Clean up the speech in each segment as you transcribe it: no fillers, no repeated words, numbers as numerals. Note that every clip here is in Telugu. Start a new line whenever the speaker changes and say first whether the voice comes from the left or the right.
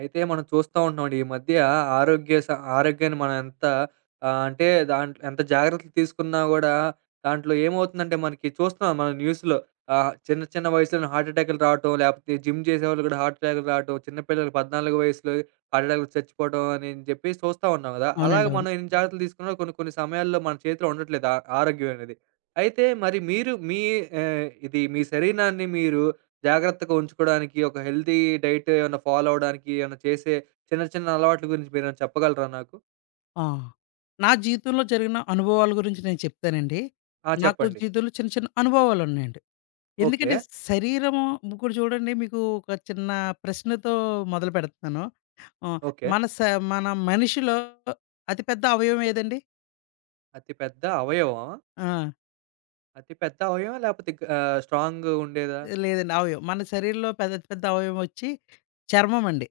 right: అయితే మనం చూస్తా ఉంటున్నామండి. ఈ మధ్య ఆరోగ్య స ఆరోగ్యాన్ని మనం ఎంత అంటే దాంట్లో ఎంత జాగ్రత్తలు తీసుకున్నా గూడా దాంట్లో ఏమవుతుందంటే మనకి చూస్తున్నాం మనం న్యూస్‌లో చిన్న చిన్న వయసులోనే హార్ట్ అటాక్‌లు రావటం, లేపోతే జిమ్ చేసేవాళ్ళు గూడా హార్ట్ అటాక్‌లు రావటం, చిన్న పిల్లలు 14 వయసులో హార్ట్ అటాక్‌లు చచ్చిపోవడం అని చెప్పేసి చూస్తా ఉన్నాం గదా! అలాగ
left: అవునండి. అవును.
right: మనం ఎన్ని జాగ్రత్తలు తీసుకున్నా కొన్ని కొన్ని సమయాల్లో మన చేతిలో ఉండట్లేదు ఆ ఆరోగ్యం అనేది. అయితే మరి మీరు మీ ఇది మీ శరీరాన్ని మీరు జాగ్రత్తగా ఉంచుకోడానికి, ఒక హెల్తీ డైట్ ఏమన్నా ఫాలో అవ్వడానికి, ఏమన్నా చేసే చిన్న చిన్న అలవాట్ల గురించి మీరేమైనా చెప్పగలరా నాకు?
left: ఆ! నా జీవితంలో జరిగిన అనుభవాల గురించి నేను చెప్తానండి.
right: ఆ!
left: నాకు
right: చెప్పండి.
left: జీవితంలో చిన్న చిన్న అనుభవాలున్నాయండి.
right: ఓకే.
left: ఎందుకంటే శరీరం ఇప్పుడు చూడండి, మీకు ఒక చిన్న ప్రశ్నతో మొదలు పెడతున్నాను. ఆహ్,
right: ఓకే.
left: మన స మన మనిషిలో అతి పెద్ద అవయవం ఏదండి?
right: అతి పెద్ద అవయవమా?
left: ఆ!
right: అతి పెద్ద అవయవమా? లేపోతే స్ట్రాంగ్‌గా ఉండేదా?
left: లేదండి. అవయవం. మన శరీరంలో అతి పెద్ద అవయవం వచ్చి చర్మం అండి.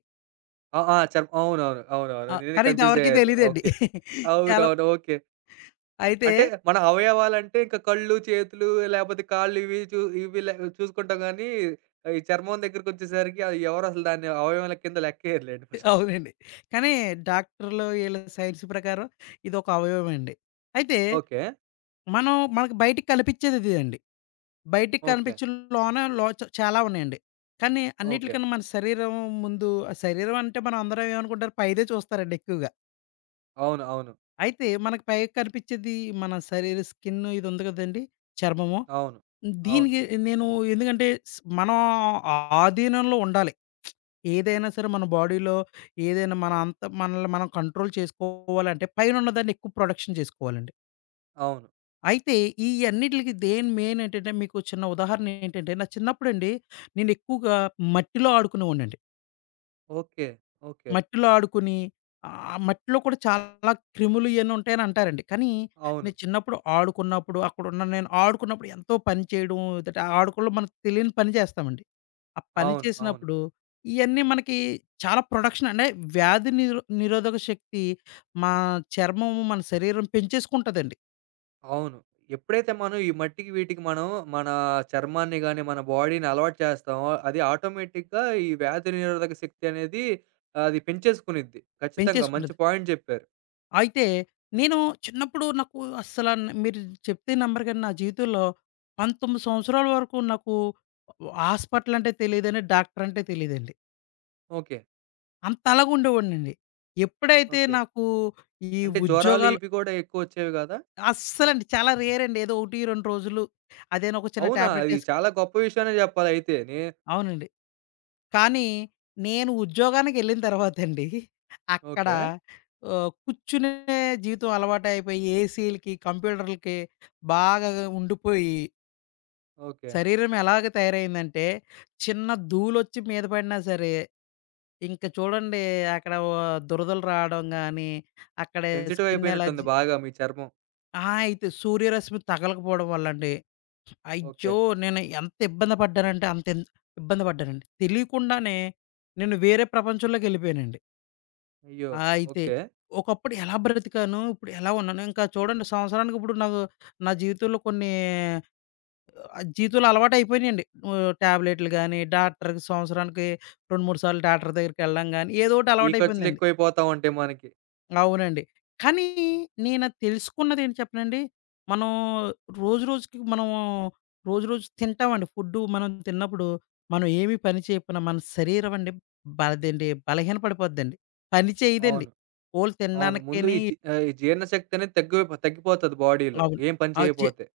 right: ఆ! ఆ! చర్మ అవునవును. అవునవును. నేనే
left: కానీ ఇది
right: కన్ఫ్యూజ్
left: ఎవరికీ
right: అయ్యాను.
left: తెలీదండి.
right: ఓకే.
left: చాలా.
right: అవునవును. ఓకే.
left: అయితే
right: అంటే మన అవయవాలంటే ఇంకా కళ్ళు, చేతులు లేపోతే కాళ్ళు ఇవి చూ ఇవి లే చూసుకుంటాం గానీ, ఈ చర్మం దగ్గరికొచ్చేసరికి అది ఎవరు అసలు దాన్ని అవయవాల కింద లెక్కేయరులెండి ఫస్ట్.
left: అవునండి. కానీ డాక్టర్‌లు ఈళ్ళ సైన్స్ ప్రకారం ఇదొక అవయవమే అండి. అయితే
right: ఓకే.
left: మనం మనకు బయటికి కనిపించేది ఇదే అండి. బయటికి
right: ఓకే.
left: కనిపించిన లోన లో చ చాలా ఉన్నాయండి. కానీ
right: ఓకే.
left: అన్నిట్లికన్నా మన శరీరం ముందు ఆ శరీరం అంటే మనం అందరం ఏమనుకుంటారు, పైదే చూస్తారండి ఎక్కువగా.
right: అవును. అవును.
left: అయితే మనకు పైకి కనిపించేది మన శరీర స్కిన్, ఇది ఉంది కదండీ! చర్మము.
right: అవును. అవును.
left: దీనికి నేను ఎందుకంటే మనం ఆధీనంలో ఉండాలి. ఏదైనా సరే మన బాడీలో ఏదైనా మన అంత మనల్ని మనం కంట్రోల్ చేసుకోవాలంటే పైనున్న దాన్ని ఎక్కువ ప్రొడక్షన్ చేసుకోవాలండి.
right: అవును.
left: అయితే ఈ అన్నిట్లికి దేని మెయిన్ ఏంటంటే, మీకు చిన్న ఉదాహరణ ఏంటంటే, నా చిన్నప్పుడండి నేను ఎక్కువగా మట్టిలో ఆడుకునేవాడినండి.
right: ఓకే. ఓకే.
left: మట్టిలో ఆడుకుని, మట్టిలో కూడా చాలా క్రిములు ఇయన్నీ ఉంటాయని అంటారండి. కానీ
right: అవును.
left: నేను చిన్నప్పుడు ఆడుకున్నప్పుడు, అక్కడున్న నేను ఆడుకున్నప్పుడు ఎంతో పని చేయడం, ఆడుకోలో మనకు తెలియని పని చేస్తామండి. ఆ పని
right: అవును. అవును.
left: చేసినప్పుడు ఇయన్నీ మనకి చాలా ప్రొడక్షన్ అంటే వ్యాధి నిరోధక శక్తి మా చర్మము, మన శరీరం పెంచేసుకుంటదండి.
right: అవును. ఎప్పుడైతే మనం ఈ మట్టికి వీటికి మనం మన చర్మాన్ని గాని, మన బాడీని అలవాటు చేస్తామో, అది ఆటోమేటిక్‌గా ఈ వ్యాధి నిరోధక శక్తి అనేది అది పెంచేసుకునిద్ది. ఖచ్చితంగా మంచి
left: పెంచేసుకుంటది.
right: పాయింట్ చెప్పారు.
left: అయితే నేను చిన్నప్పుడు నాకు అస్సల న్ మీరు చెప్తే నమ్మరు, కానీ నా జీవితంలో 19 సంవత్సరాల వరకు నాకు హాస్పిటల్ అంటే తెలీదండి. డాక్టర్ అంటే తెలీదండి.
right: ఓకే.
left: అంతలాగా ఉండేవాడినండి. ఎప్పుడైతే
right: ఓకే.
left: నాకు ఈ
right: అంటే జ్వరాలు
left: ఉద్యోగాలు,
right: ఇవి కూడా ఎక్కువొచ్చేవి కాదా?
left: అస్సలండి చాలా రేర్ అండి. ఏదో 1, 2 రోజులు అదేనా ఒక చిన్న
right: అవునా!
left: టాబ్లెట్
right: అది
left: ఏసు
right: చాలా గొప్ప విషయమనే చెప్పాలి అయితే. నే
left: అవునండి. కానీ నేను ఉద్యోగానికెళ్ళిన తర్వాతండి, అక్కడ
right: ఓకే.
left: కూర్చునే జీవితం అలవాటయిపోయి ఏసీలకి, కంప్యూటర్లకి బాగా ఉండిపోయి,
right: ఓకే.
left: శరీరం ఎలాగ తయారైందంటే, చిన్న ధూళొచ్చి మీద పడినా సరే, ఇంక చూడండి అక్కడ దురదలు రావడం గానీ, అక్కడ
right: సెన్సిటివ్
left: స్కిన్
right: అయిపోయినట్టుంది
left: ఎలర్జీ.
right: బాగా మీ చర్మం.
left: ఆ! అయితే సూర్యరశ్మి తగలకపోవడం వల్లండి.
right: ఓకే.
left: అయ్యో! నేను ఎంత ఇబ్బంది పడ్డానంటే, అంత ఇన్ ఇబ్బంది పడ్డానండి. తెలీకుండానే నేను వేరే ప్రపంచంలోకెళ్ళిపోయానండి.
right: అయ్యో!
left: ఆ! అయితే
right: ఓకే.
left: ఒకప్పుడు ఎలా బ్రతికానో, ఇప్పుడు ఎలా ఉన్నానో, ఇంకా చూడండి, సంవత్సరానికి ఇప్పుడు నాకు నా జీవితంలో కొన్ని జీవితంలో అలవాటయిపోయినియండి. టాబ్లెట్‌లు గాని, డాక్టర్‌కి సంవత్సరానికి 2, 3 సార్లు డాక్టర్ దగ్గరికెళ్ళడం గాని, ఏదోకటి
right: ఈ
left: అలవాటయిపోయిందండి.
right: ఖర్చులెక్కువైపోతా ఉంటాయి మనకి.
left: అవునండి. కానీ నేనది తెలుసుకున్నదేంటి చెప్పనండి, మనం రోజు రోజుకి మనము రోజు రోజు తింటామండి ఫుడ్డు. మనం తిన్నప్పుడు మనం ఏమి పని చేయకపోయినా మన శరీరం అండి బలహీన పడిపోద్దండి. పని చేయదండి.
right: అవును.
left: ఓన్లీ
right: అవును. ముందు
left: తినడానికేని
right: ఈ జీ ఈ జీర్ణశక్తి అనేది తగ్గిపోతది బాడీలో.
left: అవును.
right: ఏం పని
left: ఆహ్, చే
right: చేయపోతే.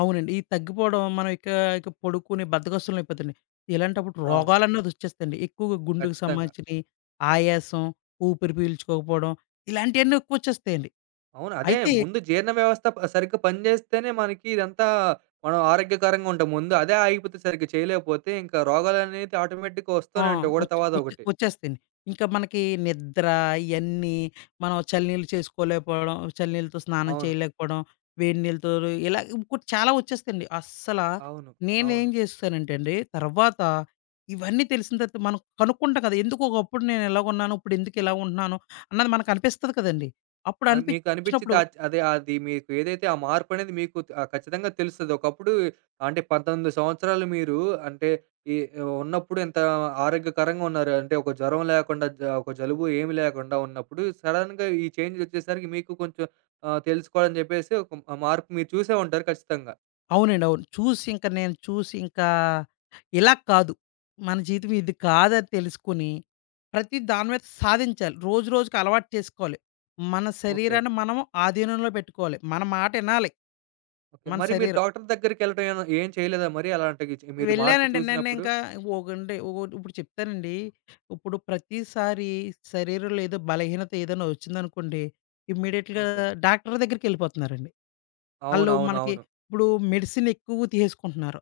left: అవునండి. ఇది తగ్గిపోవడం మనం ఇక ఇక పడుకుని బద్ధకస్తులమైపోతాండి. ఇలాంటప్పుడు
right: అవును.
left: రోగాలన్నదొచ్చేస్తాయండి. ఎక్కువగా గుండెకు
right: ఖచ్చితంగా.
left: సంబంధించినయి, ఆయాసం, ఊపిరి పీల్చుకోకపోవడం, ఇలాంటియన్నీ ఎక్కువొచ్చేస్తాయండి.
right: అవును. అదే
left: అయితే
right: ముందు జీర్ణ వ్యవస్థ ప సరిగ్గా పని జేస్తేనే మనకి ఇదంతా మనం ఆరోగ్యకరంగా ఉంటాం. ముందు అదే ఆగిపోతే సరిగ్గా చేయలేకపోతే ఇంకా రోగాలనేవి ఆటోమేటిక్‌గా
left: ఆ!
right: వస్తూనే ఉంటాయి. ఒకటి
left: ఒచ్
right: తర్వాత
left: ఒచ్
right: ఒకటి.
left: ఒచ్చేస్తాయండి. ఇంకా మనకి నిద్ర ఇయన్నీ, మనం చలినీళ్ళు చేసుకోలేకపోవడం, చలినీళ్ళతో స్నానం
right: అవును.
left: చేయలేకపోవడం, వేడి నీళ్ళతో ఇలా ఇంకోటి చాలా ఒచ్చేస్తాయండి. అస్సలా
right: అవును.
left: నేనేం
right: అవును.
left: జేస్తానంటే అండి, తర్వాత ఇవన్నీ తెలిసిన తర్వాత మనం కనుక్కుంటాం కదా! ఎందుకు ఒకప్పుడు నేను ఇలాగున్నాను, ఇప్పుడు ఎందుకు ఇలా ఉంటున్నాను అన్నది మనకనిపిస్తది కదండీ! అప్పుడు
right: అని మీకనిపిచ్చిద్ది
left: అనిపించినప్పుడు
right: అద్ అదే అది మీకు ఏదైతే ఆ మార్పనేది మీకు ఖచ్చితంగా తెలుస్తది. ఒకప్పుడు అంటే 18 సంవత్సరాలు మీరు అంటే ఈ ఉన్నప్పుడు ఎంత ఆరోగ్యకరంగా ఉన్నారు. అంటే ఒక జ్వరం లేకుండా, జ ఒక జలుబు ఏమి లేకుండా ఉన్నప్పుడు సడెన్‌గా ఈ చేంజొచ్చేసరికి మీకు కొంచెం తెలుసుకోవాలని జెప్పేసి ఒక మార్పు మీరు చూసే ఉంటారు ఖచ్చితంగా.
left: అవునండి. అవును. చూసి ఇంక నేను చూసి ఇంకా ఇలా కాదు. మన జీవితం ఇది కాదని తెలుసుకొని, ప్రతి దాని మీద సాధించాలి. రోజు రోజుకి అలవాటు చేసుకోవాలి. మన
right: ఓకే.
left: శరీరాన్ని మనం ఆధీనంలో పెట్టుకోవాలి. మన మాట ఇనాలి
right: ఓకే.
left: మన
right: మరి మీరు
left: శరీరం.
right: డాక్టర్ దగ్గరికెళ్ళడం ఏమ ఏం ఏం చేయలేదా మరి అలాంటివి చే మీరు మార్పు
left: వెళ్ళానండి
right: చూసినప్పుడు?
left: నేనింకా, ఒకండి ఒకోటి ఇప్పుడు చెప్తానండి. ఇప్పుడు ప్రతిసారి శరీరంలో ఏదో బలహీనత ఏదైనా వచ్చిందనుకోండి, ఇమ్మీడియేట్‌గా
right: ఓకే.
left: డాక్టర్ దగ్గరికెళ్ళిపోతున్నారండి. ఆళ్ళు మనకి
right: అవునవునవును.
left: ఇప్పుడు మెడిసిన్ ఎక్కువ తీసుకుంటున్నారు.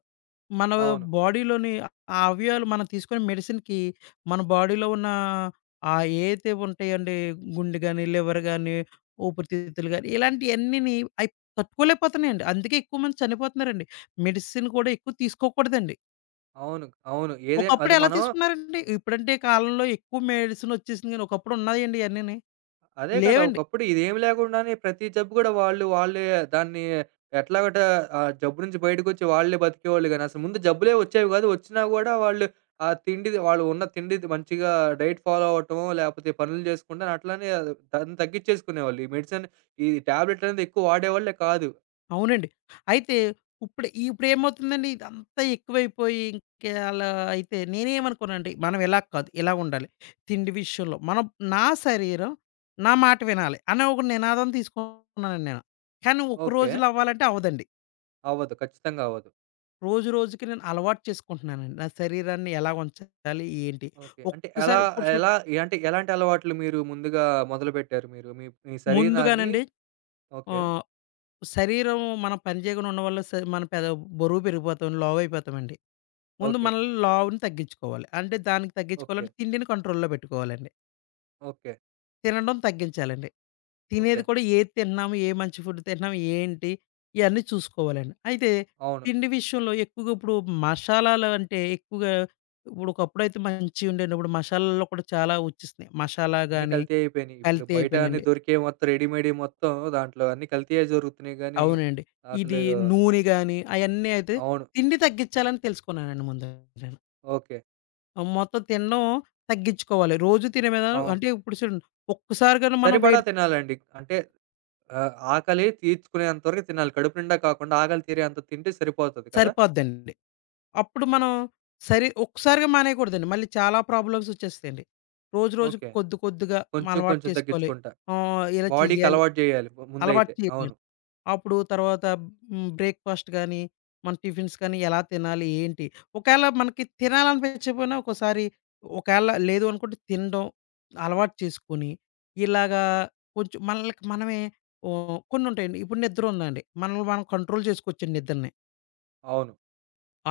left: మన
right: అవును.
left: బాడీలోని ఆ అవయవాలు మనం తీసుకునే మెడిసిన్‌కి మన బాడీలో ఉన్న ఏవైతే ఉంటాయండి, గుండె గాని, లివర్ గాని, ఊపిరితిత్తులు గాని, ఇలాంటియన్నీని అయి తట్టుకోలేకపోతున్నాయండి. అందుకే ఎక్కువ మంది చనిపోతున్నారండి. మెడిసిన్ కూడా ఎక్కువ తీసుకోకూడదండి.
right: అవును. అవును. ఏదైనా
left: ఒకప్పుడు
right: అది
left: ఎలా
right: మనం
left: తీసుకున్నారండి? ఇప్పుడంటే కాలంలో ఎక్కువ మెడిసిన్ వచ్చేసింది గాని, ఒకప్పుడు ఉన్నాయండి ఇయన్నీని?
right: అదే కదా!
left: లేవండి.
right: ఒకప్పుడు ఇదేమి లేకుండానే ప్రతి జబ్బు గూడా వాళ్ళు వాళ్ళే దాన్ని ఎట్లాగోటా ఆ జబ్బు నుంచి బయటకొచ్చి వాళ్ళే బతికేవాళ్ళు గాని, అసలు ముందు జబ్బులే వచ్చేవి గాదు. వచ్చినా గూడా వాళ్ళు ఆ తిండిది వాళ్ళు ఉన్న తిండిది మంచిగా డైట్ ఫాలో అవ్వటమో, లేపోతే పనులు చేసుకుంటా అట్లనే దాన్ని తగ్గిచ్చేసుకునేవాళ్ళు. ఈ మెడిసిన్ ఈ టాబ్లెట్లనేది ఎక్కువ వాడేవాళ్ళే కాదు.
left: అవునండి. అయితే ఇప్పుడేమవుతుందండి, ఇదంతా ఎక్కువైపోయి ఇంకా అలా. అయితే నేనేమనుకోనండి, మనం ఇలా కాదు, ఇలా ఉండాలి. తిండి విషయంలో మనం, నా శరీరం నా మాట వినాలి అనే ఒక నినాదం తీసుకున్నానండి నేను. కానీ ఒక
right: ఓకే.
left: రోజులో అవ్వాలంటే అవ్వదండి.
right: అవ్వదు. ఖచ్చితంగా అవ్వదు.
left: రోజు రోజుకి నేను అలవాటు చేసుకుంటున్నానండి. నా శరీరాన్ని ఎలా ఉంచాలి ఏంటి?
right: ఓకే. అంటే ఎలా
left: ఒక్కసారి ఇప్పుడు చూడు,
right: ఎలా అంటే ఎలాంటి అలవాట్లు మీరు ముందుగా మొదలుపెట్టారు మీరు? మీ మీ శరీరాన్ని
left: ముందుగానండి
right: ఓకే.
left: ఆహ్, శరీరం మనం పని చేయకుండా ఉండడం వల్ల స మన పెద బరువు పెరిగిపోతాం, లావు అయిపోతామండి. ముందు
right: ఓకే.
left: మనల్ని లావుని తగ్గించుకోవాలి. అంటే దానికి
right: ఓకే.
left: తగ్గించుకోవాలంటే తిండిని కంట్రోల్‌లో పెట్టుకోవాలండి.
right: ఓకే.
left: తినడం తగ్గించాలండి.
right: ఓకే.
left: తినేది కూడా ఏది తింటున్నాము, ఏ మంచి ఫుడ్ తింటున్నాము, ఏంటి, ఇయన్నీ చూసుకోవాలండి. అయితే
right: అవును.
left: తిండి విషయంలో ఎక్కువగా ఇప్పుడు మసాలాలు అంటే ఎక్కువగా ఇప్పుడు, ఒకప్పుడైతే మంచిగా ఉండేయండి. ఇప్పుడు మసాలాల్లో కూడా చాలా వచ్చేసినాయి. మసాలా
right: అన్నీ
left: గాని
right: కల్తీ అయిపోయినియి. ఇప్పుడు
left: కల్తీ
right: బయట అన్నీ
left: అయిపోయినాయండి.
right: దొరికే మొత్తం రెడీమేడ్‌యి మొత్తం దాంట్లో అన్నీ కల్తీయే జరుగుతున్నాయి గానీ,
left: అవునండి.
right: అసలు
left: ఇది నూనె గాని అయన్నీ అయితే,
right: అవును.
left: తిండి తగ్గించాలని తెలుసుకున్నానండి ముందు నేను.
right: ఓకే.
left: మొత్తం తినడం తగ్గించుకోవాలి. రోజు తినే మీద
right: అవును.
left: అంటే ఇప్పుడు చూడండి, ఒక్కసారిగానే మనం
right: సరిపడా
left: వేడి
right: తినాలండి. అంటే ఆకలి తీర్చుకునేంత వరకు తినాలి. కడుపు నిండా కాకుండా ఆకలి తీరేంత తింటే సరిపోతది కదా!
left: సరిపోద్దండి. అప్పుడు మనం ఒక్కసారిగా మానేయకూడదండి. మళ్ళీ చాలా ప్రాబ్లమ్స్ వచ్చేస్తాయండి. రోజు రోజుకి
right: ఓకే.
left: కొద్ది కొద్దిగా మనం
right: కొంచెం
left: అలవాటు
right: కొంచెం
left: చేసుకోవాలి.
right: తగ్గించుకుంటా.
left: ఇలా
right: బాడీకి
left: చెయ్యాలి.
right: అలవాటు జేయాలి ముందైతే.
left: అలవాటు చేయాలి.
right: అవును.
left: అప్పుడు తర్వాత బ్రేక్‌ఫాస్ట్ గానీ, మన టిఫిన్స్ కానీ ఎలా తినాలి? ఏంటి? ఒకేళ మనకి తినాలనిపించకపోయినా ఒక్కోసారి ఒకేళ లేదు అనుకుంటే తినడం అలవాటు చేసుకొని, ఇలాగా కొంచెం మనలకి మనమే కొన్నుంటాయండి. ఇప్పుడు నిద్ర ఉందండి. మనల్ని మనం కంట్రోల్ చేసుకోవచ్చండి నిద్రని.
right: అవును.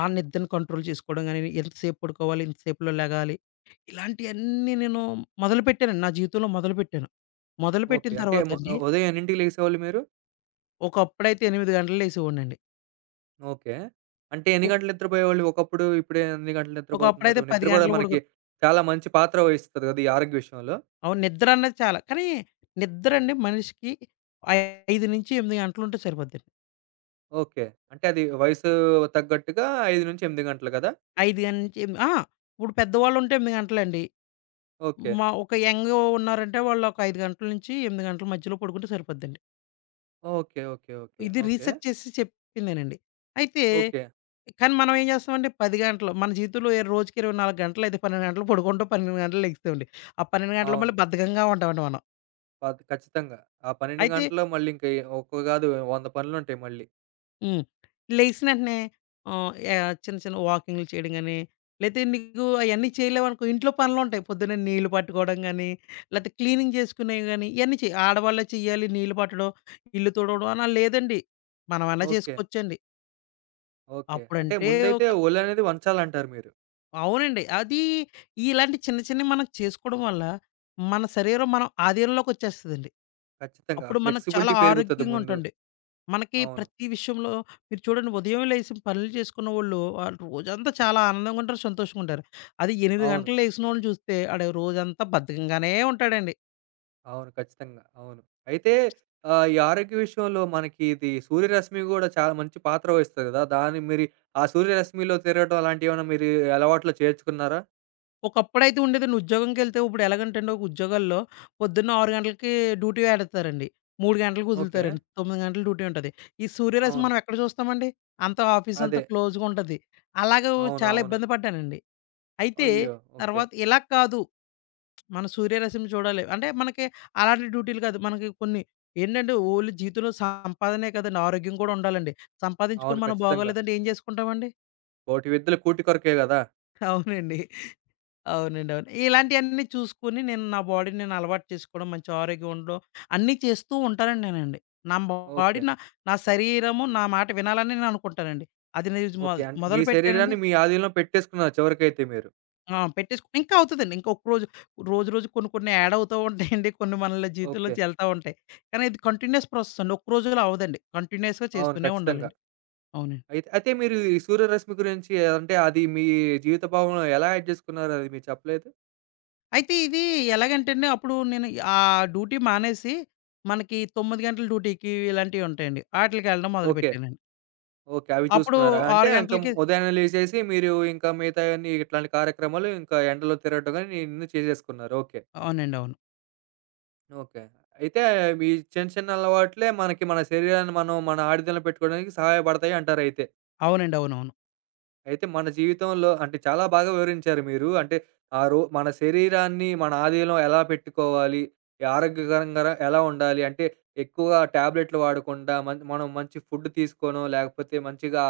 left: ఆ నిద్రని కంట్రోల్ చేసుకోవడం గాని, ఎంతసేపు పడుకోవాలి? ఎంతసేపులో లెగాలి? ఇలాంటియన్నీ నేను మొదలుపెట్టానండి. నా జీవితంలో మొదలుపెట్టాను. మొదలుపెట్టిన
right: ఓకే. అంటే మ
left: తర్వాతండి,
right: ఉదయం ఎన్నింటికి లెగిసేవాళ్ళు మీరు?
left: ఒకప్పుడైతే 8 గంటలు లేసేవాడినండి.
right: ఓకే. అంటే ఎన్ని గంటలు నిద్రపోయేవాళ్ళు ఒకప్పుడు? ఇప్పుడు ఎన్ని గంటలు నిద్రపోతున్నారు?
left: ఒకప్పుడైతే 10
right: నిద్ర గూడా
left: గంటలు
right: మనకి
left: పడుకుని
right: చాలా మంచి పాత్ర వహిస్తది గదా! ఈ ఆరోగ్య విషయంలో.
left: అవును. నిద్ర అన్నది చాలా. కానీ నిద్రండి మనిషికి 5-8 గంటలుంటే సరిపోద్దండి.
right: ఓకే. అంటే అది వయసు తగ్గట్టుగా 5-8 గంటలు గదా!
left: 5-8 ఆ! ఇప్పుడు పెద్దవాళ్ళుంటే 8 గంటలండి.
right: ఓకే.
left: మా ఒక యంగ్ ఉన్నారంటే వాళ్ళు ఒక 5 గంటల నుంచి 8 గంటల మధ్యలో పడుకుంటే సరిపోద్దండి.
right: ఓకే. ఓకే. ఓకే.
left: ఇది
right: ఓకే.
left: రీసెర్చ్ చేసి చెప్పిందేనండి. అయితే
right: ఓకే.
left: కానీ మనం ఏం చేస్తామంటే 10 గంటలు, మన జీవితంలో ఏ రోజుకి 24 గంటలు అయితే 12 గంటలు పడుకుంటాం. 12 గంటలు లెగుస్తామండి. ఆ 12 గంటలు
right: అవును.
left: మళ్ళీ బద్ధకంగా ఉంటామండి మనం.
right: పద్ ఖచ్చితంగా. ఆ 12
left: అయితే
right: గంటల్లో మళ్ళీ ఇంక ఎ ఒక్క గాదు 100 పనులుంటాయి మళ్ళీ.
left: హ్మ్. లెగిసిన వెంటనే ఆహ్, యాహ్! చిన్న చిన్న వాకింగ్‌లు చేయడం గాని, లేతే నీకు అయన్నీ చేయలేవనుకో, ఇంట్లో పనులుంటాయి. పొద్దున్నే నీళ్లు పట్టుకోవడం గాని, లేతే క్లీనింగ్ చేసుకునేవి గాని, ఇయన్నీ ఆడవాళ్ళే చెయ్యాలి, నీళ్లు పట్టడం, ఇల్లు తుడవడం అనా లేదండి. మనమన్నా
right: ఓకే.
left: చేసుకోవచ్చండి.
right: ఓకే. అంటే
left: అప్పుడంటే
right: ముందైతే
left: ఒక
right: ఒళ్ళనేది వంచాలంటారు మీరు.
left: అవునండి. అది ఇలాంటి చిన్న చిన్నవి మనం చేసుకోవడం వల్ల, మన శరీరం మనం ఆధీనంలోకొచ్చేస్తదండి.
right: ఖచ్చితంగా.
left: అప్పుడు మనం చాలా
right: ఫ్లెక్సిబిలిటీ పెరుగుతది
left: ఆరోగ్యంగా
right: ముందు.
left: ఉంటాండి. మనకి
right: అవును.
left: ప్రతి విషయంలో మీరు చూడండి, ఉదయం లేసి పనులు చేసుకున్న వాళ్ళు వాళ్ళు రోజంతా చాలా ఆనందంగా ఉంటారు, సంతోషంగా ఉంటారు. అది 8
right: అవును.
left: గంటలు లెగిసినోడిని చూస్తే ఆడు రోజంతా బద్ధకంగానే ఉంటాడండి.
right: అవును. ఖచ్చితంగా. అవును. అయితే ఈ ఆరోగ్య విషయంలో మనకి ఇది సూర్యరశ్మి గూడా చాలా మంచి పాత్ర వహిస్తది గదా! దాన్ని మీరు ఆ సూర్యరశ్మిలో తిరగటం అలాంటియేమన్నా మీరు అలవాట్లో చేర్చుకున్నారా?
left: ఒకప్పుడైతే ఉండేదండి ఉద్యోగంకెళ్తే, ఇప్పుడు ఎలాగంటేండి ఒక ఉద్యోగాల్లో పొద్దున్న 6 గంటలకి డ్యూటీ ఎడతారండి. 3 గంటలకు
right: ఓకే.
left: వదులుతారండి. 9 గంటలు డ్యూటీ ఉంటది. ఈ సూర్యరశ్మి
right: అవును.
left: మనం ఎక్కడ చూస్తామండి? ఆఫీస్ అంతా
right: అదే.
left: క్లోజ్‌గా ఉంటది. అలాగే
right: అవును.
left: చాలా
right: అవును.
left: ఇబ్బంది పడ్డానండి. అయితే
right: అయ్యో! ఓకే.
left: తర్వాత ఇలా కాదు, మన 'సూర్యరశ్మి' చూడాలి. అంటే మనకి అలాంటి డ్యూటీలు కాదు. మనకి కొన్ని ఏంటంటే ఓన్లీ జీవితంలో సంపాదనే కాదండి. ఆరోగ్యం కూడా ఉండాలండి. సంపాదించుకొని
right: అవును.
left: మనం
right: ఖచ్చితంగా.
left: బాగోలేదంటే ఏం చేసుకుంటామండి?
right: కోటి విద్యలు కూటి కొరకే గదా!
left: అవునండి. అవునండి. అవును. ఇలాంటియన్నీ చూసుకొని నేను నా బాడీని నేను అలవాటు చేసుకోవడం, మంచి ఆరోగ్యం ఉండడం, అన్నీ చేస్తూ ఉంటానండి నేనండి. నా బాడీ
right: ఓకే.
left: నా నా శరీరము నా మాట వినాలని నేను అనుకుంటానండి. అది నేను
right: ఓకే. అంటే మీ
left: మొదలుపెట్టానండి.
right: శరీరాన్ని మీ ఆధీనంలో పెట్టేసుకున్నారు చివరికైతే మీరు.
left: ఆ! పెట్టేసుకొని ఇంకా అవుతదండి. ఇంకా ఒక రోజు, రోజు రోజు కొన్ని కొన్ని యాడ్ అవుతా ఉంటాయండి. కొన్ని మనల
right: ఓకే.
left: జీవితంలోంచి ఎళ్తా ఉంటాయి. కానీ ఇది కంటిన్యూయస్ ప్రాసెస్ అండి. ఒక్క రోజులో అవ్వదండి. కంటిన్యూయస్‌గా
right: అవును.
left: చేస్తూనే
right: ఖచ్చితంగా.
left: ఉండాలండి. అవునండి.
right: అయితే అయితే మీరు ఈ సూర్యరశ్మి గురించి అంటే అది మీ జీవిత భాగంలో ఎలా యాడ్ జేసుకున్నారు అది మీరు చెప్పలేదు?
left: అయితే ఇది ఎలాగంటే అండి, అప్పుడు నేను ఆ డ్యూటీ మానేసి, మనకి 9 గంటల డ్యూటీకి ఇలాంటివి ఉంటాయండి. ఆటిలకెళ్ళడం
right: ఓకే.
left: మొదలుపెట్టానండి.
right: ఓకే. అవి
left: అప్పుడు
right: చూసుకున్నారా? అంటే
left: 6
right: ఇంక
left: గంటలకి
right: ఉదయాన్నే లేసేసి మీరు ఇంకా మిగతాయన్నీ ఇట్లాంటి కార్యక్రమాలు ఇంకా ఎండలో తిరగటం గాని ఇన్ని చేసేసుకున్నారు. ఓకే.
left: అవునండి. అవును.
right: ఓకే. అయితే మీ చిన్న చిన్న అలవాట్లే మనకి మన శరీరాన్ని మనం మన ఆడిదలో పెట్టుకోవడానికి సహాయపడతాయి అంటారయితే.
left: అవునండి. అవునవును.
right: అయితే మన జీవితంలో అంటే చాలా బాగా వివరించారు మీరు. అంటే ఆ రో మన శరీరాన్ని మన ఆధీనంలో ఎలా పెట్టుకోవాలి? ఈ ఆరోగ్యకరంగా ఎలా ఉండాలి? అంటే ఎక్కువగా టాబ్లెట్లు వాడకుండా మన్ మనం మంచి ఫుడ్ తీసుకోనో, లేకపోతే మంచిగా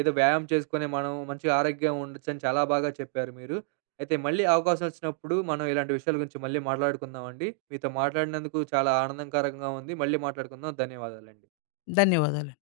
right: ఏదో వ్యాయామం చేసుకొని మనం మంచి ఆరోగ్యంగా ఉండొచ్చని చాలా బాగా చెప్పారు మీరు. అయితే మళ్ళీ అవకాశం వచ్చినప్పుడు మనం ఇలాంటి విషయాల గురించి మళ్ళీ మాట్లాడుకుందామండి. మీతో మాట్లాడినందుకు చాలా ఆనందకరంగా ఉంది. మళ్ళీ మాట్లాడుకుందాం. ధన్యవాదాలండి.
left: ధన్యవాదాలు.